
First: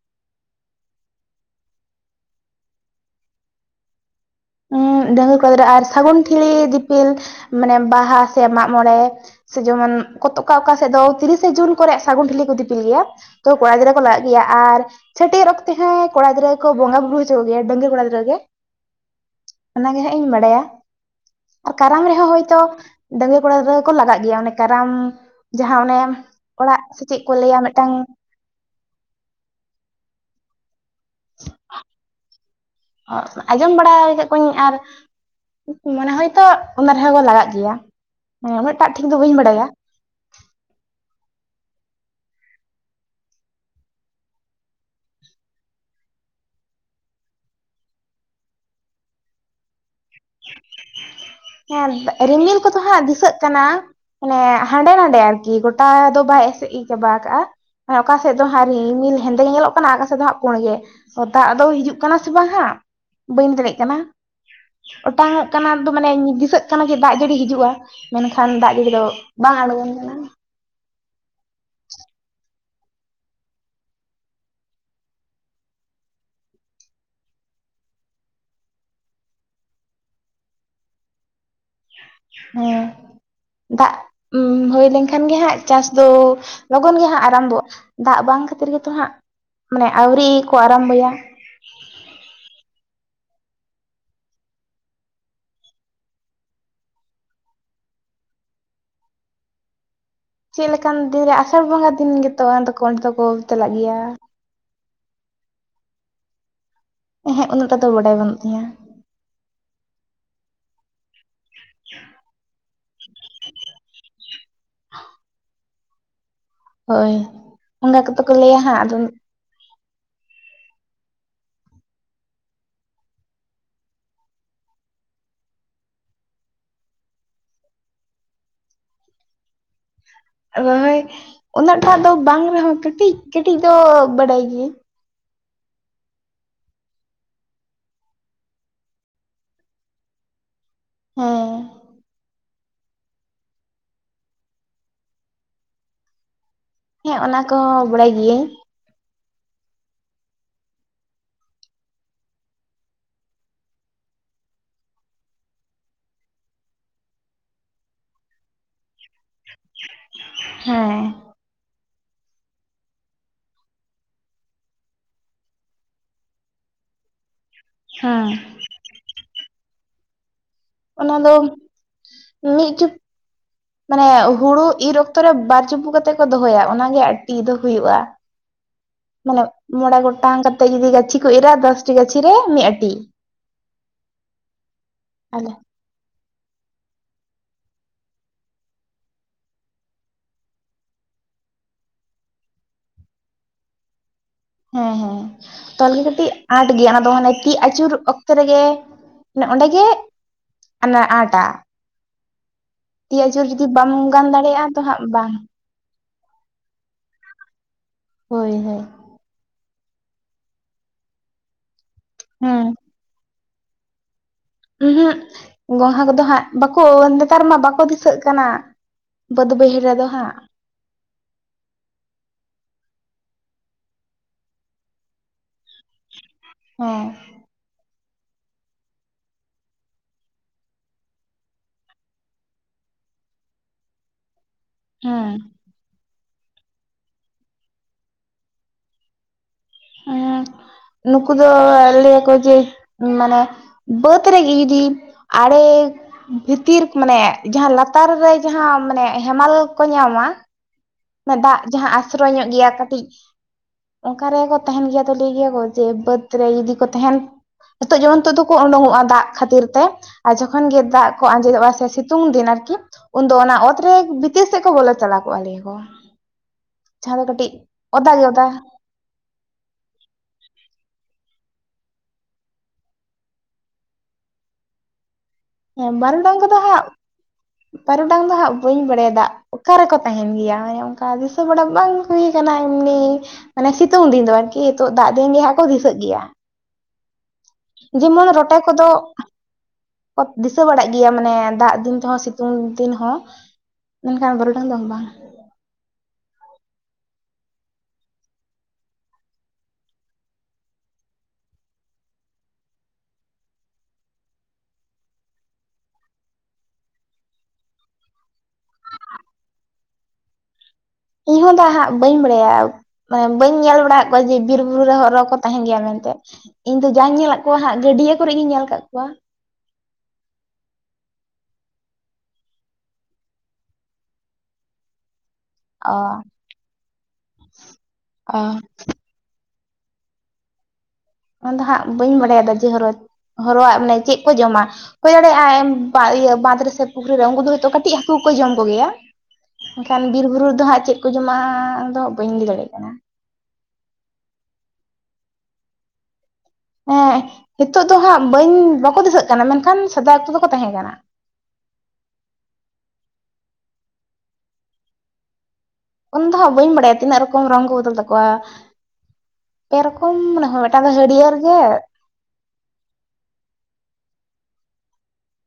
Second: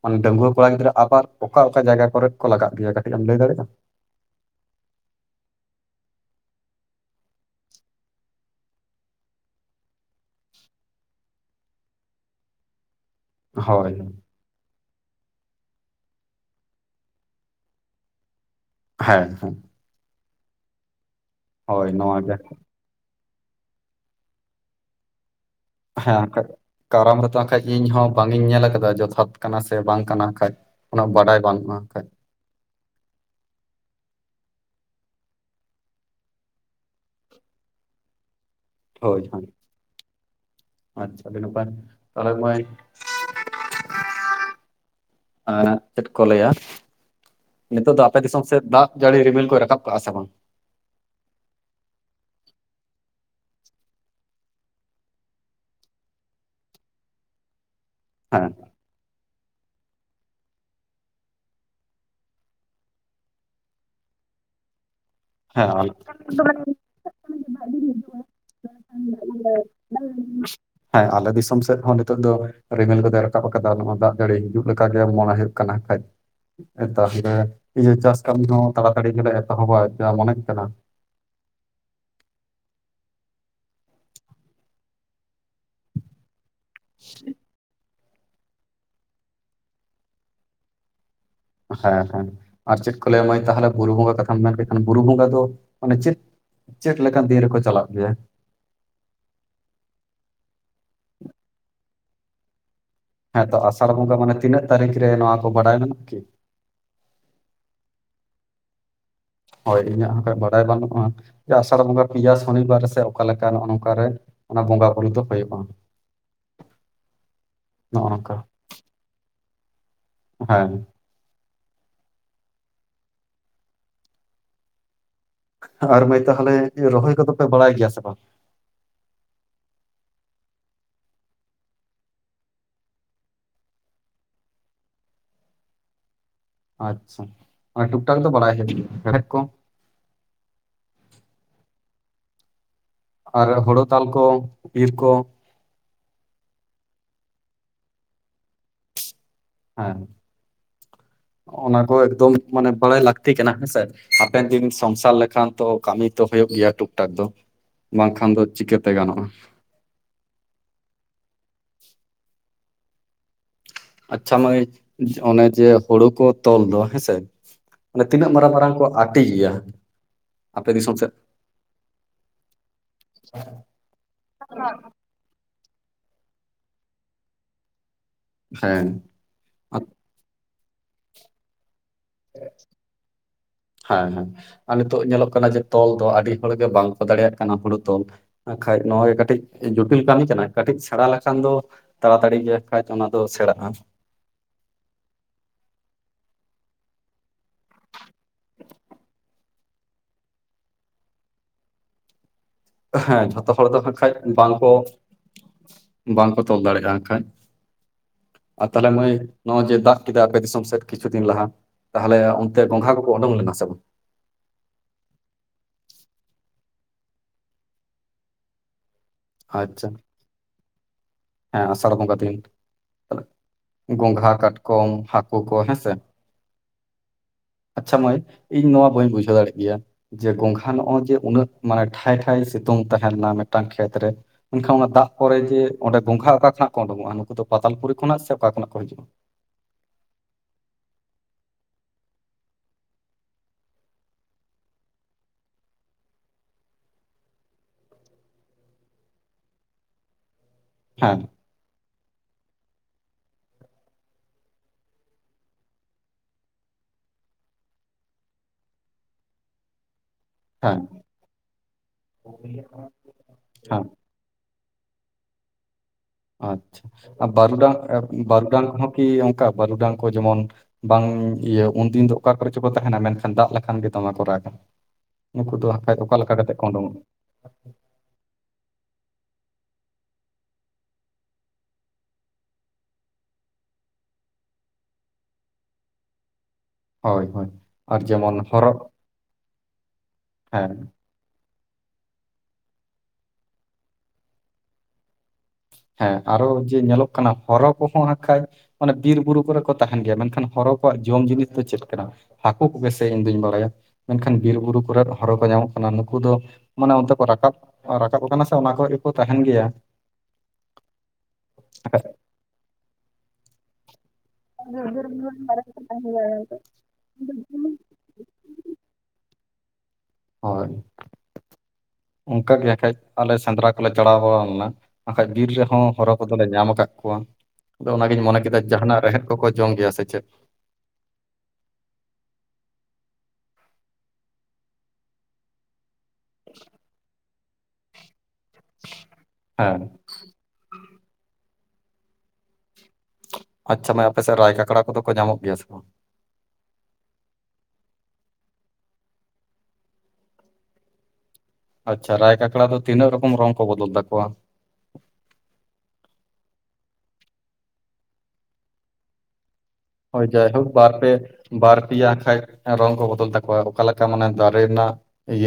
ᱢᱟᱱᱮ ᱰᱟᱺᱜᱣᱟᱹ ᱠᱚᱲᱟ ᱜᱤᱫᱽᱨᱟᱹ ᱟᱵᱟᱨ ᱚᱠᱟ ᱚᱠᱟ ᱡᱟᱭᱜᱟ ᱠᱚᱨᱮ ᱠᱚ ᱞᱟᱜᱟᱜ ᱜᱮᱭᱟ ᱠᱟᱹᱴᱤᱡ ᱮᱢ ᱞᱟᱹᱭ ᱫᱟᱲᱮᱭᱟᱜᱼᱟ᱾ ᱟᱨ ᱥᱟᱹᱜᱩᱱ ᱴᱷᱤᱞᱤ ᱫᱤᱯᱤᱞ ᱢᱟᱱᱮ ᱵᱟᱦᱟ ᱥᱮ ᱢᱟᱜ ᱢᱚᱬᱮ ᱥᱮ ᱡᱮᱢᱚᱱ ᱠᱚ ᱚᱠᱟ ᱚᱠᱟ ᱥᱮᱫ ᱫᱚ ᱛᱤᱨᱤ ᱥᱮ ᱡᱩᱱ ᱠᱚᱨᱮ ᱥᱟᱹᱜᱩᱱ ᱴᱷᱤᱞᱤ ᱠᱚ ᱫᱤᱯᱤᱞ ᱜᱮᱭᱟ ᱛᱚ ᱠᱚᱲᱟ ᱦᱳᱭ ᱜᱤᱫᱽᱨᱟᱹ ᱠᱚ ᱞᱟᱜ ᱜᱮᱭᱟ ᱟᱨ ᱪᱷᱟᱹᱴᱭᱟᱹᱨ ᱚᱠᱛᱮ ᱦᱚᱸ ᱠᱚᱲᱟ ᱜᱤᱫᱽᱨᱟᱹ ᱠᱚ ᱵᱚᱸᱜᱟ ᱵᱩᱨᱩ ᱦᱚᱪᱚ ᱠᱚ ᱜᱮᱭᱟ ᱰᱟᱹᱜᱩᱣᱟᱹ ᱠᱚᱲᱟ ᱜᱤᱫᱽᱨᱟᱹ ᱜᱮ᱾ ᱦᱮᱸ᱾ ᱚᱱᱟᱜᱮ ᱦᱟᱸᱜ ᱤᱧ ᱵᱟᱲᱟᱭᱟ ᱟᱨ ᱦᱳᱭ ᱠᱟᱨᱟᱢ ᱱᱚᱣᱟ ᱨᱮᱦᱚᱸ ᱜᱮ ᱦᱳᱭ ᱛᱳ ᱰᱟᱹᱜᱩᱣᱟᱹ ᱠᱚᱲᱟ ᱜᱤᱫᱽᱨᱟᱹ ᱠᱚ ᱞᱟᱜᱟᱜ ᱜᱮᱭᱟ ᱚᱱᱮ ᱠᱟᱨᱟᱢ ᱡᱟᱦᱟᱸ ᱚᱱᱮ ᱦᱮᱸ ᱚᱲᱟᱜ ᱥᱮ ᱪᱮᱫ ᱠᱚ ᱞᱟᱹᱭᱟ ᱢᱤᱫ ᱴᱟᱝ ᱩᱱᱤᱧ ᱧᱮᱞ ᱟᱠᱟᱫᱟ ᱡᱚᱛᱷᱟᱛ ᱠᱟᱱᱟ ᱥᱮ ᱵᱟᱝ ᱠᱟᱱᱟ ᱠᱷᱟᱡ ᱩᱱᱟᱹᱜ ᱵᱟᱰᱟᱭ ᱵᱟᱹᱱᱩᱜᱼᱟ ᱠᱷᱟᱡ᱾ ᱟᱸᱡᱚᱢ ᱵᱟᱲᱟ ᱠᱟᱜ ᱠᱚᱣᱟᱧ ᱟᱨ ᱢᱚᱱᱮ ᱦᱚᱭᱛᱚ ᱚᱱᱟ ᱨᱮᱦᱚᱸ ᱠᱚ ᱞᱟᱜᱟᱜ ᱜᱮᱭᱟ᱾ ᱴᱟᱜ ᱴᱷᱤᱠ ᱫᱚ ᱦᱳᱭ, ᱵᱟᱹᱧ ᱦᱳᱭ᱾ ᱵᱟᱰᱟᱭᱟ ᱟᱪᱪᱷᱟ ᱟᱹᱰᱤ ᱱᱟᱯᱟᱭ᱾ ᱮ ᱪᱮᱫ ᱠᱚ ᱞᱟᱹᱭᱟ ᱱᱤᱛᱚᱜ ᱫᱚ ᱟᱯᱮ ᱫᱤᱥᱚᱢ ᱥᱮᱫ ᱫᱟᱜ ᱡᱟᱹᱲᱤ ᱨᱤᱢᱤᱞ ᱠᱚ ᱨᱟᱠᱟᱵ ᱠᱟᱜᱼᱟ ᱥᱮ ᱵᱟᱝ? ᱦᱮᱸ ᱨᱤᱢᱤᱞ ᱠᱚᱫᱚ ᱦᱟᱸᱜ ᱫᱤᱥᱟᱹᱜ ᱠᱟᱱᱟ᱾ ᱢᱟᱱᱮ ᱦᱟᱸᱰᱮ ᱱᱟᱰᱮ ᱟᱨᱠᱤ ᱜᱚᱴᱟ ᱫᱚ ᱵᱟᱭ ᱮᱥᱮᱫ ᱪᱟᱵᱟ ᱠᱟᱜᱼᱟ᱾ ᱚᱠᱟ ᱥᱮᱫ ᱫᱚ ᱦᱮᱸ ᱦᱟᱜ ᱨᱤᱢᱤᱞ ᱦᱮᱸᱫᱮ ᱜᱮ ᱧᱮᱞᱚᱜ ᱠᱟᱱᱟ ᱟᱠᱟ ᱥᱮᱫ ᱫᱚ ᱦᱟᱸᱜ ᱯᱩᱸᱲ ᱜᱮ, ᱫᱟᱜ ᱫᱚ ᱦᱤᱡᱩᱜ ᱠᱟᱱᱟ ᱥᱮ ᱵᱟᱝ ᱦᱟᱜ ᱵᱟᱹᱧ ᱫᱟᱲᱮ ᱭᱟᱜ ᱠᱟᱱᱟ᱾ ᱚᱴᱟᱝ-ᱚᱜ ᱠᱟᱱᱟ ᱦᱮᱸ ᱫᱚ ᱟᱞᱮ ᱢᱟᱱᱮ ᱫᱤᱥᱟᱹᱜ ᱠᱟᱱᱟ ᱡᱮ ᱫᱟᱜ ᱡᱟᱹᱲᱤ ᱦᱤᱡᱩᱜᱼᱟ᱾ ᱢᱮᱱᱠᱷᱟᱱ ᱫᱟᱜ ᱡᱟᱲᱤ ᱫᱚ ᱵᱟᱝ ᱟᱬᱜᱚᱱ ᱠᱟᱱᱟ᱾ ᱦᱮᱸ ᱟᱞᱮ ᱫᱤᱥᱚᱢ ᱥᱮᱫ ᱦᱚᱸ ᱱᱤᱛᱚᱜ ᱫᱚ ᱨᱤᱢᱤᱞ ᱠᱚᱫᱚᱭ ᱨᱟᱠᱟᱵ ᱠᱟᱫᱟ ᱱᱚᱜ-ᱚᱭ ᱫᱟᱜ ᱡᱟᱹᱲᱤ ᱦᱤᱡᱩᱜ ᱞᱮᱠᱟ ᱜᱮ ᱢᱚᱱᱮ ᱦᱩᱭᱩᱜ ᱠᱟᱱᱟ ᱠᱷᱟᱡ ᱛᱟᱦᱚᱞᱮ ᱪᱟᱥ ᱠᱟᱹᱢᱤ ᱦᱚᱸ ᱛᱟᱲᱟ-ᱛᱟᱲᱤ ᱜᱮᱞᱮ ᱮᱛᱚ ᱦᱚᱵᱟ᱾ ᱡᱟ ᱢᱚᱱᱮᱜ ᱠᱟᱱᱟ᱾ ᱦᱮᱸ ᱫᱟᱜ ᱦᱩᱭ ᱞᱮᱱᱠᱷᱟᱱ ᱜᱮ ᱦᱟᱜ ᱪᱟᱥ ᱫᱚ ᱞᱚᱜᱚᱱ ᱜᱮ ᱦᱟᱸᱜ ᱟᱨᱟᱢ ᱵᱚᱜᱼᱟ ᱫᱟᱜ ᱵᱟᱝ ᱠᱷᱟᱹᱛᱤᱨ ᱜᱮᱛᱚ ᱦᱟᱸᱜ ᱢᱟᱱᱮ ᱟᱹᱣᱨᱤ ᱠᱚ ᱟᱨᱟᱢ ᱵᱚᱭᱟ᱾ ᱦᱮᱸ ᱦᱮᱸ ᱟᱨ ᱪᱮᱫ ᱠᱚ ᱞᱟᱹᱭᱟᱹ ᱢᱟᱹᱭ ᱛᱟᱦᱚᱞᱮ ᱵᱩᱨᱩ ᱵᱚᱸᱜᱟ ᱠᱟᱛᱷᱟᱢ ᱢᱮᱱ ᱠᱮᱫᱠᱷᱟᱱ ᱵᱩᱨᱩ ᱵᱚᱸᱜᱟ ᱫᱚ ᱢᱟᱱᱮ ᱪᱮᱫ? ᱪᱮᱫ ᱞᱮᱠᱟᱱ ᱫᱤᱱ ᱨᱮᱠᱚ ᱪᱟᱞᱟᱜ ᱜᱮᱭᱟ? ᱪᱮᱫ ᱞᱮᱠᱟᱱ ᱫᱤᱱᱨᱮ ᱟᱥᱟᱲ ᱵᱚᱸᱜᱟ ᱫᱤᱱ ᱜᱮᱛᱚ ᱫᱚᱠᱚ ᱦᱮᱸ ᱛᱚ ᱪᱟᱞᱟᱜ ᱟᱥᱟᱲ ᱜᱮᱭᱟ ᱵᱚᱸᱜᱟ ᱢᱟᱱᱮ ᱛᱤᱱᱟᱹᱜ ᱛᱟᱹᱨᱤᱠᱷ ᱨᱮ ᱱᱚᱣᱟ ᱠᱚ ᱵᱟᱰᱟᱭ ᱢᱮᱱᱟᱜᱼᱟ ᱠᱤ? ᱮᱦᱮᱜᱸ ᱩᱱᱟᱹᱜ ᱴᱟᱜ ᱫᱚ ᱵᱟᱰᱟᱭ ᱵᱟᱹᱱᱩᱜ ᱛᱤᱧᱟᱹ᱾ ᱦᱳᱭ ᱤᱧᱟᱹᱜ ᱦᱚᱸ ᱠᱷᱟᱡ ᱵᱟᱰᱟᱭ ᱵᱟᱹᱱᱩᱜᱼᱟ ᱟᱥᱟᱲ ᱵᱚᱸᱜᱟ ᱯᱮᱭᱟ ᱥᱚᱱᱤ ᱵᱟᱨ ᱥᱮ ᱚᱠᱟ ᱞᱮᱠᱟ ᱱᱚᱜᱼᱚ ᱱᱚᱝᱠᱟ ᱨᱮ ᱚᱱᱟ ᱵᱚᱸᱜᱟᱼᱵᱩᱨᱩ ᱫᱚ ᱦᱩᱭᱩᱜᱼᱟᱲ᱾ ᱦᱳᱭ ᱚᱱᱟ ᱠᱚᱫᱚ ᱠᱚ ᱞᱟᱹᱭᱟ ᱦᱟᱸᱜ ᱟᱫᱚ ᱦᱮ ᱟᱨ ᱢᱟᱹᱭ ᱛᱟᱦᱚᱞᱮ ᱨᱚᱦᱚᱭ ᱠᱚᱫᱚ ᱯᱮ ᱵᱟᱲᱟᱭ ᱜᱮᱭᱟ ᱥᱮ ᱵᱟᱝ ᱨᱚᱦᱚᱭ ᱩᱱᱟᱹᱜ ᱴᱟᱜ ᱫᱚ ᱵᱟᱝ ᱨᱮᱦᱚᱸ ᱠᱟᱹᱴᱤᱡ ᱠᱟᱹᱴᱤᱡ ᱫᱚ ᱵᱟᱰᱟᱭ ᱜᱮᱭᱟᱹᱧ ᱟᱪᱪᱷᱟ ᱚᱱᱮ ᱴᱩᱠ ᱴᱟᱠ ᱫᱚ ᱵᱟᱲᱟᱭ ᱦᱮᱲᱮᱫ ᱠᱚ ᱦᱮᱸ ᱟᱨ ᱦᱳᱲᱳ ᱛᱟᱞ ᱠᱚ ᱤᱨ ᱠᱚ ᱦᱮᱸ ᱚᱱᱟ ᱠᱚᱦᱚᱸ ᱵᱟᱲᱟᱭ ᱜᱤᱭᱟᱹᱧ ᱦᱮᱸ ᱚᱱᱟ ᱠᱚ ᱮᱠᱫᱚᱢ ᱢᱟᱱᱮ ᱵᱟᱲᱟᱭ ᱞᱟᱹᱠᱛᱤ ᱠᱟᱱᱟ ᱦᱮᱸᱥᱮ ᱦᱟᱯᱮᱱ ᱫᱤᱱ ᱥᱚᱝᱥᱟᱨ ᱞᱮᱠᱷᱟᱱ ᱛᱚ ᱠᱟᱹᱢᱤ ᱛᱚ ᱦᱩᱭᱩᱜ ᱜᱮᱭᱟ ᱴᱩᱠ ᱴᱟᱠ ᱫᱚ ᱵᱟᱝᱠᱷᱟᱱ ᱫᱚ ᱪᱤᱠᱟᱹᱛᱮ ᱜᱟᱱᱚᱜᱼᱟ ᱦᱮᱸ ᱟᱪᱪᱷᱟ ᱢᱟᱹᱭ ᱚᱱᱮ ᱡᱮ ᱦᱩᱲᱩ ᱠᱚ ᱛᱚᱞ ᱫᱚ ᱦᱮᱸᱥᱮ ᱢᱟᱱᱮ ᱦᱮᱸ ᱛᱤᱱᱟᱹᱜ ᱢᱟᱨᱟᱝ ᱢᱟᱨᱟᱝ ᱠᱚ ᱟᱴᱤ ᱜᱮᱭᱟ ᱟᱯᱮ ᱫᱤᱥᱚᱢ ᱥᱮᱫ ᱚᱱᱟ ᱫᱚ ᱢᱤᱫᱪᱩ ᱢᱟᱱᱮ ᱦᱩᱲᱩ ᱤᱨ ᱚᱠᱛᱚ ᱚᱠᱛᱚ ᱨᱮ ᱵᱟᱨ ᱪᱩᱯᱩ ᱠᱟᱛᱮ ᱠᱚ ᱫᱚᱦᱚᱭᱟ ᱚᱱᱟᱜᱮ ᱟᱴᱤ ᱫᱚ ᱦᱩᱭᱩᱜᱼᱟ ᱦᱮᱸ ᱢᱟᱱᱮ ᱦᱮᱸ ᱢᱚᱲᱮ ᱜᱚᱴᱟᱝ ᱠᱟᱛᱮ ᱡᱚᱫᱤ ᱜᱟᱪᱷᱤ ᱠᱚ ᱤᱨᱟ ᱫᱚᱥ ᱦᱮᱸ ᱦᱮᱸ ᱟᱨ ᱱᱤᱛᱳᱜ ᱧᱮᱞᱚᱜ ᱠᱟᱱᱟ ᱟᱞᱮ ᱡᱮ ᱛᱚᱞ ᱫᱚ ᱟᱹᱰᱤ ᱦᱚᱲᱜ ᱵᱟᱝ ᱠᱚ ᱫᱟᱲᱮᱭᱟᱜ ᱠᱟᱱᱟ ᱦᱳᱲᱳ ᱛᱚᱞ ᱱᱟᱜ ᱠᱷᱟᱡ ᱱᱚᱣᱟ ᱜᱮ ᱠᱟᱹᱴᱤᱡ ᱡᱚᱴᱤᱞ ᱠᱟᱹᱢᱤ ᱠᱟᱱᱟ ᱠᱟᱹᱴᱤᱡ ᱥᱮᱬᱟ ᱞᱮᱠᱷᱟᱱ ᱫᱚ ᱛᱟᱲᱟᱛᱟᱹᱲᱤ ᱜᱮ ᱠᱷᱟᱡ ᱚᱱᱟ ᱫᱚ ᱥᱮᱬᱟᱜᱼᱟ ᱦᱮᱸ ᱦᱮᱸ ᱛᱚᱞ ᱜᱮ ᱠᱟᱹᱴᱤᱡ ᱟᱸᱴ ᱜᱮᱭᱟ ᱚᱱᱟ ᱫᱚ ᱦᱟᱱᱮ ᱛᱤ ᱟᱹᱪᱩᱨ ᱚᱠᱛᱮ ᱨᱮᱜᱮ ᱢᱟᱱᱮ ᱚᱸᱰᱮᱜᱮ ᱟᱱᱟ ᱟᱴᱟ ᱦᱮᱸ ᱡᱷᱚᱛᱚ ᱦᱚᱲ ᱫᱚ ᱵᱟᱢ ᱦᱟᱸ ᱠᱷᱟᱡ ᱜᱟᱱ ᱵᱟᱝᱠᱚ ᱫᱟᱲᱮᱭᱟᱜᱼᱟ ᱛᱚ ᱦᱟᱸᱜ ᱵᱟᱝ ᱵᱟᱝᱠᱚ ᱛᱚᱞ ᱫᱟᱲᱮᱭᱟᱜ ᱦᱟᱜ ᱠᱷᱟᱱ ᱦᱳᱭ ᱟᱨ ᱦᱳᱭ ᱛᱟᱦᱚᱞᱮ ᱢᱟᱹᱭ ᱱᱚᱜᱚᱭ ᱡᱮ ᱫᱟᱜ ᱠᱮᱫᱟ ᱟᱯᱮ ᱫᱤᱥᱚᱢ ᱥᱮᱫ ᱠᱤᱪᱷᱩ ᱫᱤᱱ ᱞᱟᱦᱟ ᱛᱟᱦᱚᱞᱮ ᱚᱱᱛᱮ ᱦᱮᱸ ᱜᱚᱝᱜᱷᱟ ᱠᱚᱠᱚ ᱩᱰᱩᱠ ᱞᱮᱱᱟ ᱥᱮ ᱵᱟᱝ ᱩᱸ ᱦᱩᱸ ᱜᱚᱢᱦᱟ ᱠᱚᱫᱚ ᱦᱟᱸᱜ ᱵᱟᱠᱚ ᱱᱮᱛᱟᱨ ᱢᱟ ᱵᱟᱠᱚ ᱫᱤᱥᱟᱹᱜ ᱠᱟᱱᱟ ᱵᱚᱫᱽ ᱵᱟᱹᱭ ᱦᱟᱹᱲ ᱟᱪᱪᱷᱟ ᱨᱮ ᱫᱚ ᱦᱟᱸᱜ ᱦᱮᱸ ᱟᱥᱟᱲ ᱵᱚᱝᱜᱟ ᱫᱤᱱ ᱜᱚᱝᱜᱷᱟ ᱠᱟᱴᱠᱚᱢ ᱦᱟᱹᱠᱩ ᱠᱚ ᱦᱮᱸᱥᱮ ᱦᱮᱸ ᱟᱪᱪᱷᱟ ᱢᱟᱹᱭ ᱤᱧ ᱱᱚᱣᱟ ᱵᱟᱹᱧ ᱵᱩᱡᱷᱟᱹᱣ ᱫᱟᱲᱮᱜ ᱜᱮᱭᱟ ᱡᱮ ᱜᱚᱝᱜᱷᱟ ᱱᱚᱜᱼᱚᱭ ᱡᱮ ᱩᱱᱟᱹᱜ ᱢᱟᱱᱮ ᱴᱷᱟᱭᱭ ᱴᱷᱟᱭ ᱥᱤᱛᱩᱝ ᱛᱟᱦᱮᱸ ᱞᱮᱱᱟ ᱢᱤᱫᱴᱟᱱ ᱠᱷᱮᱛᱨᱮ ᱢᱮᱱᱱᱠᱷᱟᱱ ᱚᱱᱟ ᱫᱟᱜ ᱦᱮᱸ ᱯᱚᱨᱮ ᱡᱮ ᱚᱸᱰᱮ ᱵᱚᱸᱜᱷᱟ ᱚᱠᱟ ᱠᱷᱚᱱᱟᱜ ᱠᱚ ᱩᱰᱩᱠᱚᱜᱼᱟ ᱱᱩᱠᱩ ᱫᱚ ᱯᱟᱛᱟᱞᱯᱩᱨᱤ ᱠᱷᱚᱱᱟᱜ ᱥᱮ ᱚᱠᱟ ᱠᱷᱚᱱᱟᱜ ᱠᱚ ᱦᱤᱡᱩᱜᱼᱟ ᱦᱮᱸ *inaudible* ᱱᱩᱠᱩ ᱫᱚ ᱞᱟᱹᱭᱟᱠᱚ ᱡᱮ ᱢᱟᱱᱮ ᱵᱟᱹᱫᱽ ᱨᱮᱜᱮ ᱡᱩᱫᱤ ᱟᱲᱮ ᱵᱷᱤᱛᱤᱨ ᱢᱟᱱᱮ ᱡᱟᱦᱟᱸ ᱞᱟᱛᱟᱨ ᱨᱮ ᱡᱟᱦᱟᱸ ᱢᱟᱱᱮ ᱦᱮᱢᱟᱞ ᱠᱚ ᱧᱟᱢᱟ ᱦᱮᱸ ᱚᱱᱟ ᱫᱟᱜ ᱡᱟᱦᱟᱸ ᱟᱥᱨᱚᱭ ᱧᱚᱜ ᱜᱮᱭᱟ ᱠᱟᱹᱴᱤᱡ ᱚᱱᱠᱟ ᱨᱮᱜᱮᱠᱚ ᱛᱟᱦᱮᱱ ᱜᱮᱭᱟ ᱛ ᱞᱟᱹᱭ ᱜᱮᱭᱟ ᱠᱚ ᱡᱮ ᱵᱟᱹᱫ ᱨᱮ ᱤᱫᱤ ᱠᱚ ᱛᱟᱦᱮᱱ ᱱᱤᱛᱚᱜ ᱡᱮᱢᱚᱱ ᱱᱤᱛᱚᱜ ᱫᱚᱠᱚ ᱩᱰᱩᱠᱚᱜᱼᱟ ᱫᱟᱜ ᱠᱷᱟᱹᱛᱤᱨ ᱛᱮ ᱟᱨ ᱡᱚᱠᱷᱚᱱ ᱦᱮᱸ ᱜᱮ ᱫᱟᱜ ᱠᱚ ᱟᱸᱡᱮᱫᱚᱜᱼᱟ ᱥᱮ ᱥᱤᱛᱩᱝ ᱫᱤᱱ ᱟᱨᱠᱤ ᱩᱱᱫᱚ ᱚᱱᱟ ᱦᱮᱸ ᱚᱛᱨᱮ ᱛᱤ ᱥᱮᱫ ᱠᱚ ᱵᱚᱞᱚ ᱪᱟᱞᱟᱣ ᱠᱚᱜᱼᱟ ᱞᱟ. ᱭᱟᱠᱳ ᱟᱪᱪᱷᱟ ᱵᱟᱨᱩᱰᱟᱝ ᱚᱫᱟ ᱜᱮ ᱚᱫᱟ ᱵᱟᱨᱩᱰᱟᱝ ᱠᱚᱦᱚᱸ ᱠᱤ ᱚᱱᱠᱟ ᱵᱟᱹᱨᱩᱰᱟᱝ ᱠᱚ ᱡᱮᱢᱚᱱ ᱵᱟᱝ ᱤᱭᱟᱹ ᱩᱱᱫᱤᱱ ᱫᱚ ᱚᱠᱟ ᱠᱚᱨᱮ ᱪᱚᱠᱚ ᱛᱟᱦᱮᱱᱟ ᱢᱮᱱᱠᱷᱟᱱ ᱫᱟᱜ ᱞᱮᱠᱷᱟᱱ ᱜᱮ ᱫᱚᱢᱮ ᱠᱚ ᱨᱟᱜᱟ᱾ ᱩᱱᱠᱩ ᱫᱚ ᱵᱟᱠᱷᱟᱡ ᱚᱠᱟ ᱞᱮᱠᱟ ᱠᱟ ᱠᱟᱛᱮᱮᱫ ᱠᱚ ᱩᱰᱩᱠᱚᱜᱼᱟ᱾ ᱵᱟᱨᱚᱚᱴᱟᱝ ᱫᱚ ᱦᱟᱸᱜ ᱵᱟᱹᱧ ᱵᱟᱲᱟᱭᱟ ᱫᱟᱜ ᱚᱠᱟᱨᱮᱠᱚ ᱛᱟᱦᱮᱱ ᱜᱮᱭᱟ ᱚᱱᱮ ᱚᱱᱠᱟ ᱫᱤᱥᱟᱹ ᱵᱟᱲᱟ ᱵᱟᱝ ᱦᱩᱭ ᱠᱟᱱᱟ ᱮᱢᱱᱤ ᱢᱟᱱᱮ ᱥᱤᱛᱩᱝ ᱫᱤᱱ ᱫᱚ ᱟᱨᱠᱤ ᱱᱤᱛᱚᱜ ᱫᱟᱜ ᱫᱤᱱ ᱜᱮ ᱦᱟᱸᱜ ᱠᱚ ᱫᱤᱥᱟᱹᱜ ᱜᱮᱭᱟ ᱦᱳᱭ ᱦᱳᱭ ᱟᱨ ᱡᱮᱢᱚᱱ ᱨᱚᱴᱮ ᱦᱚᱨᱚᱜ ᱠᱚᱫᱚ ᱫᱤᱥᱟᱹ ᱦᱮᱸ ᱵᱟᱲᱟᱜ ᱜᱮᱭᱟ ᱢᱟᱱᱮ ᱫᱟᱜ ᱫᱤᱱ ᱛᱮᱦ ᱥᱤᱛᱩᱝ ᱫᱤᱱ ᱦᱚᱸ ᱢᱮᱱᱠᱷᱟᱱ ᱵᱚᱨᱰᱟᱝ ᱫᱚ ᱵᱟᱝ ᱦᱮᱸ ᱟᱨᱚ ᱡᱮ ᱧᱮᱞᱚᱜ ᱠᱟᱱᱟ ᱦᱚᱨᱚ ᱠᱚᱦᱚᱸ ᱦᱟᱠᱷᱟᱡ ᱚᱱᱮ ᱵᱤᱨ ᱵᱩᱨᱩ ᱠᱚᱨᱮ ᱠᱚ ᱛᱟᱦᱮᱱ ᱜᱮᱭᱟ ᱢᱮᱱᱠᱷᱟᱱ ᱦᱚᱨᱚ ᱠᱚᱣᱟᱜ ᱡᱚᱢ ᱡᱤᱱᱤᱥ ᱫᱚ ᱪᱮᱫ ᱠᱟᱱᱟ᱾ ᱦᱟᱹᱠᱩ ᱠᱚᱜᱮᱥᱮ ᱤᱧ ᱫᱩᱧ ᱵᱟᱲᱟᱭᱟ᱾ ᱢᱮᱱᱠᱷᱟᱱ ᱵᱤᱨᱵᱩᱨᱩ ᱠᱚᱨᱮᱫ ᱦᱚᱨᱚ ᱠᱚ ᱧᱟᱢᱚᱜ ᱠᱟᱱᱟ ᱱᱩᱠᱩ ᱫᱚ ᱢᱟᱱᱮ ᱚᱱᱛᱮ ᱠᱚ ᱨᱟᱠᱟᱵ ᱨᱟᱠᱟᱵ ᱟᱠᱟᱱᱟ ᱥᱮ ᱚᱱᱟ ᱠᱚᱨᱮᱜ ᱜᱮᱠᱚ ᱛᱟᱦᱮᱱ ᱜᱮᱭᱟ᱾ ᱤᱧ ᱦᱚᱸ ᱫᱟ ᱦᱟᱸᱜ ᱵᱟᱹᱧ ᱵᱟᱲᱟᱭᱟ ᱵᱟᱹᱧ ᱧᱮᱞ ᱵᱟᱲᱟᱫ ᱠᱚᱣᱟ ᱡᱮ ᱵᱤᱨ ᱵᱩᱨᱩ ᱨᱮᱦᱚᱸ ᱨᱚ ᱠᱚ ᱛᱟᱦᱮᱱ ᱜᱮᱭᱟ ᱢᱮᱱᱛᱮ ᱤᱧ ᱫᱚ ᱡᱟᱧ ᱧᱮᱞᱫ ᱠᱚᱣᱟ ᱦᱟᱸᱜ ᱜᱟᱹᱰᱭᱟᱹ ᱠᱚᱨᱮ ᱜᱤᱧ ᱧᱮᱞ ᱟᱠᱟᱫ ᱠᱚᱣᱟ ᱦᱳᱭ ᱚᱱᱠᱟ ᱜᱮᱠᱷᱟᱡ ᱟᱞᱮ ᱥᱮᱸᱫᱽᱨᱟ ᱠᱚᱞᱮ ᱪᱟᱲᱟᱣ ᱵᱟᱲᱟᱞᱮᱱᱟ ᱵᱟᱠᱷᱟᱡ ᱵᱤᱨ ᱨᱮ ᱦᱚᱸ ᱚ ᱦᱚᱨᱚ ᱠᱚᱫᱚᱞᱮ ᱧᱟᱢ ᱟᱠᱟᱫ ᱠᱚᱣᱟ ᱟᱫᱚ ᱚᱱᱟᱜᱤᱧ ᱢᱚᱱᱮ ᱚ ᱠᱮᱫᱟ ᱡᱟᱦᱟᱱᱟᱜ ᱨᱮᱦᱮᱫ ᱠᱚᱠᱚ ᱡᱚᱢ ᱜᱮᱭᱟ ᱥᱮ ᱪᱮᱫ᱾ ᱚᱱᱟᱫᱚ ᱦᱟᱸᱜ ᱵᱟᱹᱧ ᱵᱟᱲᱟᱭᱫᱟ ᱡᱮ ᱦᱚᱨ ᱦᱚᱨᱚᱣᱟᱜ ᱢᱟᱱᱮ ᱪᱮᱫ ᱠᱚ ᱡᱚᱢᱟ ᱚᱭ ᱫᱟᱲᱮᱭᱟᱜᱼᱟ ᱮᱢ ᱤᱭᱟᱹ ᱵᱟᱸᱫᱷ ᱨᱮ ᱥᱮ ᱯᱩᱠᱷᱨᱤ ᱨᱮ ᱩᱱᱠᱩ ᱫᱚ ᱡᱷᱚᱛᱳ ᱠᱟᱹᱴᱤᱡ ᱦᱟᱹᱠᱩ ᱠᱚ ᱡᱚᱢ ᱠᱚᱜᱮᱭᱟ ᱦᱮᱸ ᱮᱱᱠᱷᱟᱱ ᱵᱤᱨ ᱵᱩᱨᱩ ᱫᱚ ᱦᱟᱸᱜ ᱪᱮᱫ ᱠᱚ ᱡᱚᱢᱟᱜ ᱫᱚ ᱵᱟᱹᱧ ᱞᱟᱹᱭ ᱫᱟᱲᱮᱭᱟᱜ ᱠᱟᱱᱟ ᱟᱪᱪᱷᱟ ᱢᱟᱹᱭ ᱟᱯᱮ ᱥᱮᱫ ᱨᱟᱭ ᱠᱟᱠᱲᱟ ᱠᱚᱫᱚ ᱠᱚ ᱧᱟᱢᱚᱜ ᱜᱮᱭᱟ ᱥᱮ ᱵᱟᱝ᱾ ᱦᱮᱸ ᱱᱤᱛᱚᱜ ᱫᱚ ᱦᱟᱸᱜ ᱵᱟᱹᱧ ᱵᱟᱠᱚ ᱫᱤᱥᱟᱹᱜ ᱠᱟᱱᱟ ᱢᱮᱱᱠᱷᱟᱱ ᱥᱮᱫᱟᱭ ᱚᱠᱛᱚ ᱫᱚᱠᱚ ᱛᱟᱦᱮᱸ ᱠᱟᱱᱟ ᱟᱪᱪᱷᱟ ᱨᱟᱭ ᱠᱟᱠᱲᱟ ᱫᱚ ᱛᱤᱱᱟᱹᱜ ᱨᱚᱠᱚᱢ ᱨᱚᱝ ᱠᱚ ᱵᱚᱫᱚᱞ ᱛᱟᱠᱚᱣᱟ᱾ ᱚᱱᱟ ᱫᱚ ᱦᱟᱸᱜ ᱵᱟᱹᱧ ᱵᱟᱲᱟᱭᱟ ᱛᱤᱱᱟᱹᱜ ᱨᱚᱠᱚᱢ ᱨᱚᱝ ᱠᱚ ᱵᱚᱫᱚᱞ ᱛᱟᱠᱚᱣᱟ ᱯᱮ ᱨᱚᱠᱚᱢ ᱦᱩᱭ ᱢᱟᱱᱮ ᱡᱟᱭ ᱦᱚᱸ ᱦᱳᱠ ᱢᱤᱫᱴᱟᱝ ᱵᱟᱨ ᱫᱚ ᱯᱮ ᱦᱟᱹᱨᱭᱟᱹᱲ ᱜᱮ ᱵᱟᱨ ᱯᱮᱭᱟ ᱠᱷᱟᱡ ᱨᱚᱝ ᱠᱚ ᱵᱚᱫᱚᱞ ᱛᱟᱠᱚᱣᱟ ᱚᱠᱟᱞᱮᱠᱟ ᱢᱟᱱᱮ ᱫᱟᱨᱮ ᱨᱮᱱᱟᱜ ᱤᱭᱟᱹ